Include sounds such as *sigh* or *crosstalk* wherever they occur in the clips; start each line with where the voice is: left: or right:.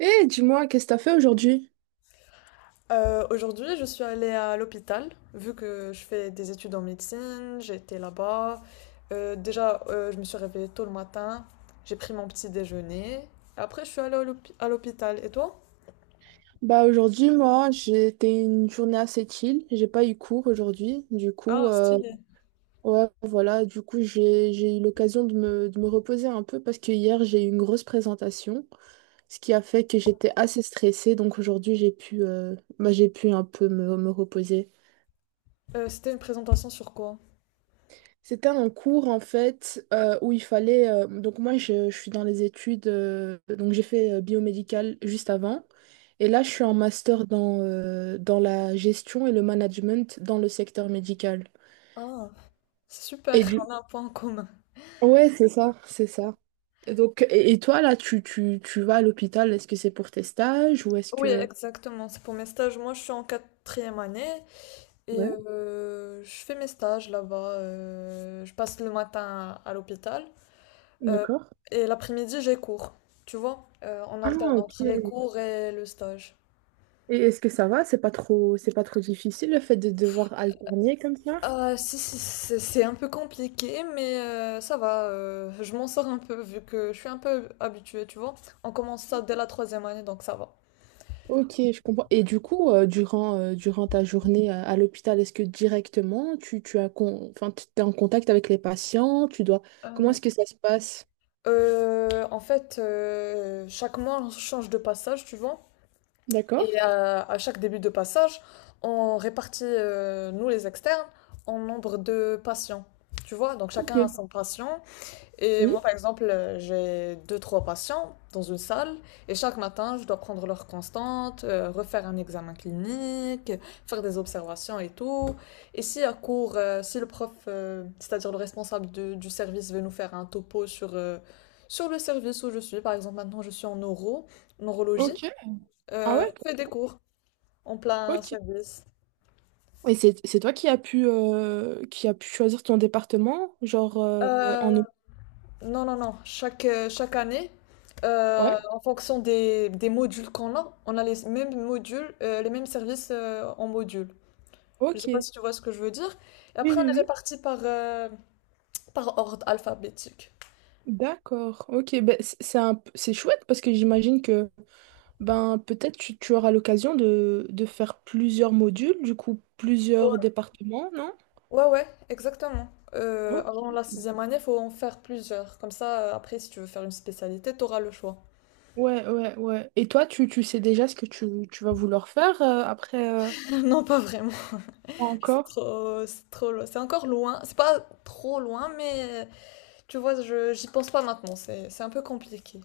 right: Eh, dis-moi, qu'est-ce que t'as fait aujourd'hui?
left: Aujourd'hui, je suis allée à l'hôpital, vu que je fais des études en médecine, j'étais là-bas. Déjà, je me suis réveillée tôt le matin, j'ai pris mon petit déjeuner. Après, je suis allée à l'hôpital. Et toi?
right: Bah aujourd'hui, moi, j'étais une journée assez chill. J'ai pas eu cours aujourd'hui. Du coup,
left: Ah, stylé.
right: ouais, voilà. Du coup, j'ai eu l'occasion de me reposer un peu parce que hier, j'ai eu une grosse présentation, ce qui a fait que j'étais assez stressée. Donc aujourd'hui, j'ai pu, bah, j'ai pu un peu me reposer.
left: C'était une présentation sur quoi?
right: C'était un cours en fait où il fallait. Donc moi je suis dans les études, donc j'ai fait biomédical juste avant. Et là je suis en master dans, dans la gestion et le management dans le secteur médical.
left: Ah, c'est super,
right: Et
left: *laughs*
right: du...
left: on a un point en commun.
right: Ouais, c'est ça, c'est ça. Et toi là, tu vas à l'hôpital, est-ce que c'est pour tes stages ou est-ce
left: Oui,
right: que...
left: exactement, c'est pour mes stages. Moi, je suis en quatrième année et
right: Ouais,
left: je fais mes stages là-bas. Je passe le matin à l'hôpital. Euh,
right: d'accord.
left: et l'après-midi, j'ai cours, tu vois, on
right: Ah,
left: alterne
right: ok.
left: entre les cours et le stage.
right: Et est-ce que ça va? C'est pas trop difficile le fait de devoir alterner comme ça?
left: Ah, si, c'est un peu compliqué, mais ça va, je m'en sors un peu vu que je suis un peu habituée, tu vois. On commence ça dès la troisième année, donc ça va.
right: Ok, je comprends. Et du coup, durant ta journée à l'hôpital, est-ce que directement tu as enfin, tu es en contact avec les patients, tu dois... Comment
left: Euh,
right: est-ce que ça se passe?
left: En fait, chaque mois, on change de passage, tu vois. Et
right: D'accord.
left: à chaque début de passage, on répartit, nous les externes, en nombre de patients, tu vois. Donc
right: Ok.
left: chacun a son patient. Et moi,
right: Oui.
left: par exemple, j'ai deux, trois patients dans une salle, et chaque matin, je dois prendre leur constante, refaire un examen clinique, faire des observations et tout. Et si à court, si le prof, c'est-à-dire le responsable du service, veut nous faire un topo sur, sur le service où je suis, par exemple, maintenant je suis en neurologie,
right: Ok. Ah ouais,
left: on fait des cours en plein
right: ok.
left: service.
right: Et c'est toi qui as pu qui a pu choisir ton département, genre
left: Euh,
right: en
left: Non, non, non. Chaque, chaque année,
right: Ouais.
left: en fonction des modules qu'on a, on a les mêmes modules, les mêmes services en module. Je ne
right: Ok.
left: sais pas
right: Oui
left: si tu vois ce que je veux dire. Et
right: oui
left: après, on est
right: oui.
left: répartis par, par ordre alphabétique.
right: D'accord. Ok. Ben, c'est chouette parce que j'imagine que ben, peut-être tu auras l'occasion de faire plusieurs modules, du coup plusieurs
left: Ouais,
right: départements, non?
left: ouais, ouais, exactement.
right: Ok.
left: Avant la sixième année, il faut en faire plusieurs. Comme ça, après, si tu veux faire une spécialité, tu auras le choix.
right: Ouais. Et toi, tu sais déjà ce que tu vas vouloir faire après.
left: *laughs* Non, pas vraiment.
right: Pas encore?
left: C'est trop, c'est encore loin. C'est pas trop loin, mais tu vois, j'y pense pas maintenant. C'est un peu compliqué.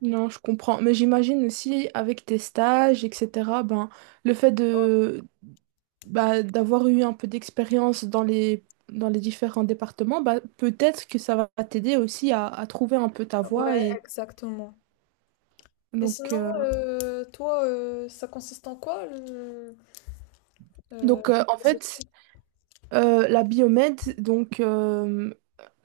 right: Non, je comprends. Mais j'imagine aussi avec tes stages, etc., ben, le fait de bah, d'avoir eu un peu d'expérience dans les différents départements, bah, peut-être que ça va t'aider aussi à trouver un peu ta
left: Ouais,
right: voie.
left: exactement. Et
right: Donc,
left: sinon,
right: euh,
left: toi, ça consiste en quoi euh,
right: donc euh, en
left: tes
right: fait,
left: études?
right: La biomède,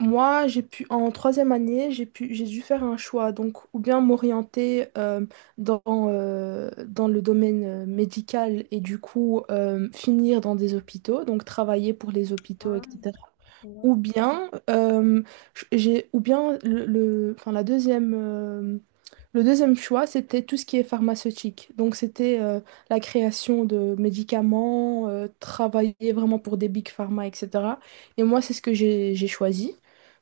right: moi j'ai pu en troisième année j'ai dû faire un choix donc ou bien m'orienter dans dans le domaine médical et du coup finir dans des hôpitaux donc travailler pour les hôpitaux
left: Hein.
right: etc.
left: Ouais.
right: Ou bien j'ai ou bien le- enfin la deuxième le deuxième choix, c'était tout ce qui est pharmaceutique. Donc, c'était la création de médicaments, travailler vraiment pour des big pharma, etc. Et moi, c'est ce que j'ai choisi.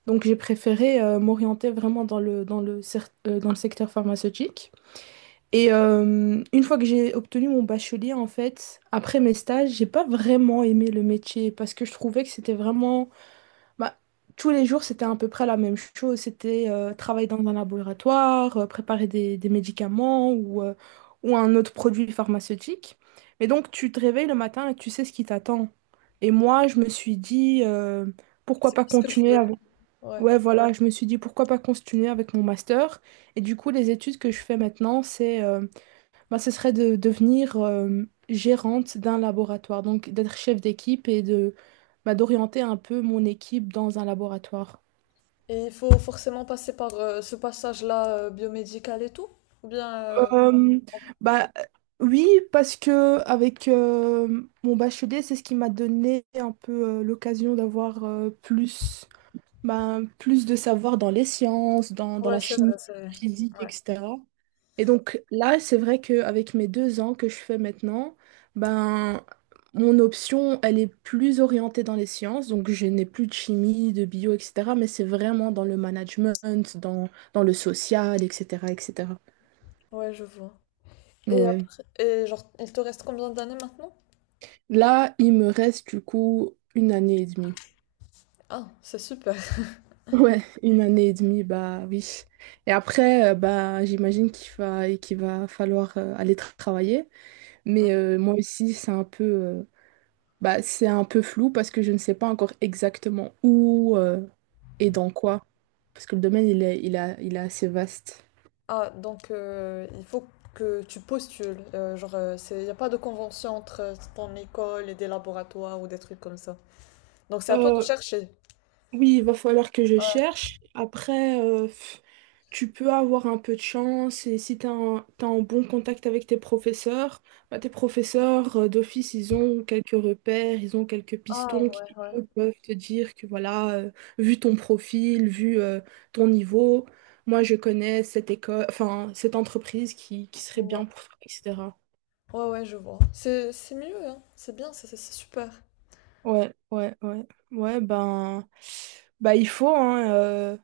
right: Donc, j'ai préféré m'orienter vraiment dans le secteur pharmaceutique. Et une fois que j'ai obtenu mon bachelier, en fait, après mes stages, j'ai pas vraiment aimé le métier parce que je trouvais que c'était vraiment bah, tous les jours, c'était à peu près la même chose. C'était travailler dans un laboratoire, préparer des médicaments ou un autre produit pharmaceutique. Mais donc, tu te réveilles le matin et tu sais ce qui t'attend. Et moi, je me suis dit, pourquoi
left: C'est
right: pas
left: ce que je
right: continuer
left: veux.
right: avec...
left: Ouais.
right: Ouais, voilà, je me suis dit, pourquoi pas continuer avec mon master. Et du coup, les études que je fais maintenant, c'est... bah, ce serait de devenir gérante d'un laboratoire, donc d'être chef d'équipe et de bah, d'orienter un peu mon équipe dans un laboratoire.
left: Et il faut forcément passer par ce passage-là biomédical et tout? Ou bien...
right: Euh, Bah, oui, parce que avec mon bachelier, c'est ce qui m'a donné un peu l'occasion d'avoir bah, plus de savoir dans les sciences, dans
left: Ouais,
right: la
left: c'est
right: chimie,
left: vrai, c'est vrai.
right: la physique,
left: Ouais.
right: etc. Et donc là, c'est vrai qu'avec mes deux ans que je fais maintenant, ben, mon option, elle est plus orientée dans les sciences. Donc je n'ai plus de chimie, de bio, etc. Mais c'est vraiment dans le management, dans, dans le social, etc., etc.
left: Ouais, je vois. Et
right: Ouais.
left: après, et genre, il te reste combien d'années maintenant?
right: Là, il me reste du coup une année et demie.
left: Ah, c'est super. *laughs*
right: Ouais, une année et demie, bah oui. Et après, bah j'imagine qu'il va falloir travailler. Mais moi aussi, c'est un peu... Bah, c'est un peu flou parce que je ne sais pas encore exactement où et dans quoi. Parce que le domaine, il est assez vaste.
left: Ah, donc il faut que tu postules. Genre, il n'y a pas de convention entre ton école et des laboratoires ou des trucs comme ça. Donc c'est à toi de
right: Euh,
left: chercher.
right: Oui, il va falloir que je cherche. Après, tu peux avoir un peu de chance et si t'as un bon contact avec tes professeurs, bah, tes professeurs d'office, ils ont quelques repères, ils ont quelques
left: Ah
right: pistons
left: ouais,
right: qui
left: ouais.
right: eux, peuvent te dire que voilà, vu ton profil, vu ton niveau, moi je connais cette école, enfin cette entreprise qui serait
left: Ouais,
right: bien pour toi, etc.
left: ouais, ouais, je vois. C'est mieux, hein. C'est bien, c'est super.
right: Ouais, ouais, ouais. Ouais, ben, bah, il faut, hein,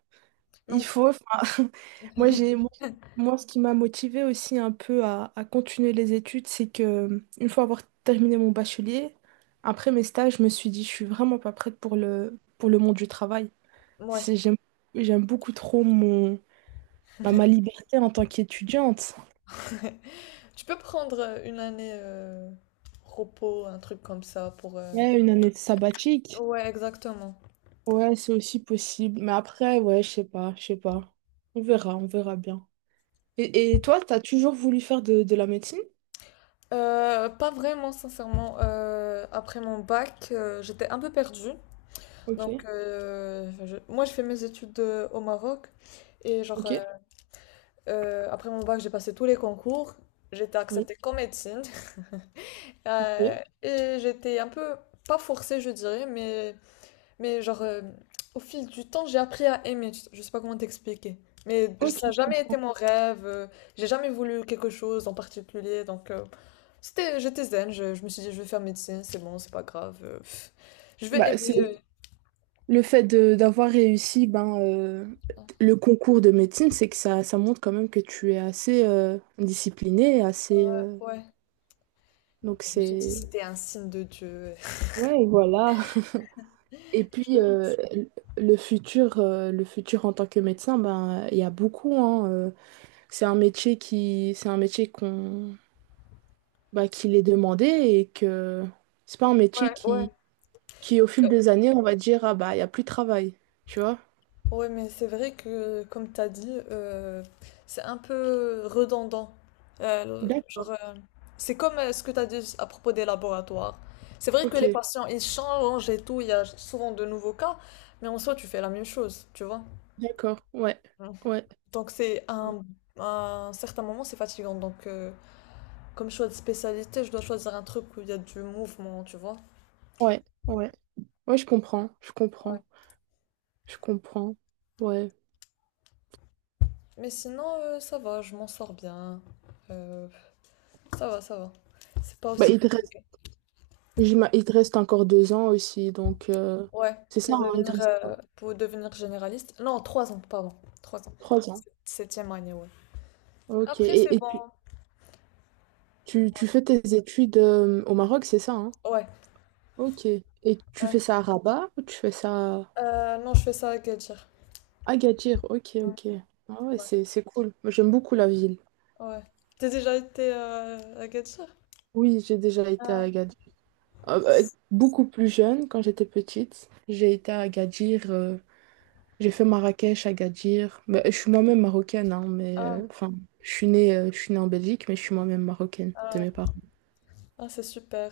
left: Mais
right: il faut, enfin, *laughs* moi j'ai moi, j'ai- moi, ce qui m'a motivée aussi un peu à continuer les études, c'est que une fois avoir terminé mon bachelier, après mes stages, je me suis dit je suis vraiment pas prête pour le monde du travail.
left: ouais.
right: J'aime beaucoup trop mon bah, ma liberté en tant qu'étudiante.
left: *laughs* Tu peux prendre une année repos, un truc comme ça pour...
right: Ouais, une année sabbatique.
left: Ouais, exactement.
right: Ouais, c'est aussi possible. Mais après, ouais, je sais pas, je sais pas. On verra bien. Et toi, t'as toujours voulu faire de la médecine?
left: Pas vraiment, sincèrement. Après mon bac, j'étais un peu perdue. Donc,
right: Ok,
left: moi, je fais mes études au Maroc. Et genre,
right: ok,
left: après mon bac, j'ai passé tous les concours. J'étais
right: oui,
left: acceptée qu'en médecine.
right: ok.
left: Et j'étais un peu, pas forcée, je dirais, mais genre, au fil du temps, j'ai appris à aimer. Je sais pas comment t'expliquer. Mais ça n'a
right: Ok.
left: jamais été mon rêve. J'ai jamais voulu quelque chose en particulier. Donc, c'était, j'étais zen. Je me suis dit, je vais faire médecine, c'est bon, c'est pas grave. Je vais
right: Bah,
left: aimer.
right: c'est d'avoir réussi ben, le concours de médecine, c'est que ça montre quand même que tu es assez discipliné, assez
left: Ouais.
right: donc
left: Je me suis dit,
right: c'est
left: c'était un signe de Dieu. *laughs*
right: Ouais, voilà. Et puis
left: Je-
right: le futur en tant que médecin, ben il y a beaucoup hein, c'est un métier qu'on bah, qu'il est demandé et que c'est pas un métier
left: Ouais, ouais.
right: qui au fil des années, on va dire ah bah il y a plus de travail, tu vois?
left: Ouais, mais c'est vrai que, comme t'as dit, c'est un peu redondant. Genre,
right: D'accord.
left: c'est comme ce que t'as dit à propos des laboratoires. C'est vrai que les
right: Ok.
left: patients, ils changent et tout, il y a souvent de nouveaux cas, mais en soi, tu fais la même chose, tu vois.
right: D'accord,
left: Mm.
right: ouais,
left: Donc, un certain moment, c'est fatigant. Donc, comme choix de spécialité, je dois choisir un truc où il y a du mouvement, tu vois.
right: ouais. Ouais, je comprends, je
left: Ouais.
right: comprends, je comprends. Ouais.
left: Mais sinon, ça va, je m'en sors bien. Euh, Ça va, ça va. C'est pas
right: Bah,
left: aussi compliqué.
right: il te reste encore deux ans aussi, donc
left: Ouais,
right: c'est ça, hein, il te reste quoi
left: pour devenir généraliste. Non, trois ans, pardon. Trois ans.
right: trois ans.
left: Septième année, ouais.
right: Ok,
left: Après, c'est bon.
right: tu fais tes études au Maroc, c'est ça, hein?
left: Ouais.
right: Ok. Et tu
left: Ouais.
right: fais ça à Rabat ou tu fais ça à
left: Non, je fais ça à Agadir.
right: Agadir? Ok,
left: Ouais.
right: ok. Ah ouais,
left: Ouais.
right: c'est cool. Moi, j'aime beaucoup la ville.
left: Ouais. T'as déjà été à Agadir?
right: Oui, j'ai déjà été à
left: Ah,
right: Agadir. Beaucoup plus jeune, quand j'étais petite, j'ai été à Agadir. J'ai fait Marrakech, Agadir. Bah, je suis moi-même marocaine, hein,
left: ah,
right: je suis née en Belgique, mais je suis moi-même marocaine de
left: ah,
right: mes parents.
left: ah, c'est super.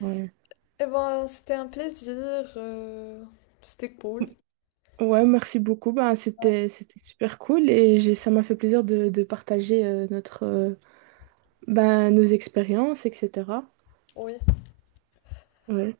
right: Ouais.
left: Eh ben, c'était un plaisir. euh, C'était cool.
right: Ouais, merci beaucoup. Ben, c'était, c'était super cool et j'ai, ça m'a fait plaisir de partager ben, nos expériences, etc.
left: Oui.
right: Ouais.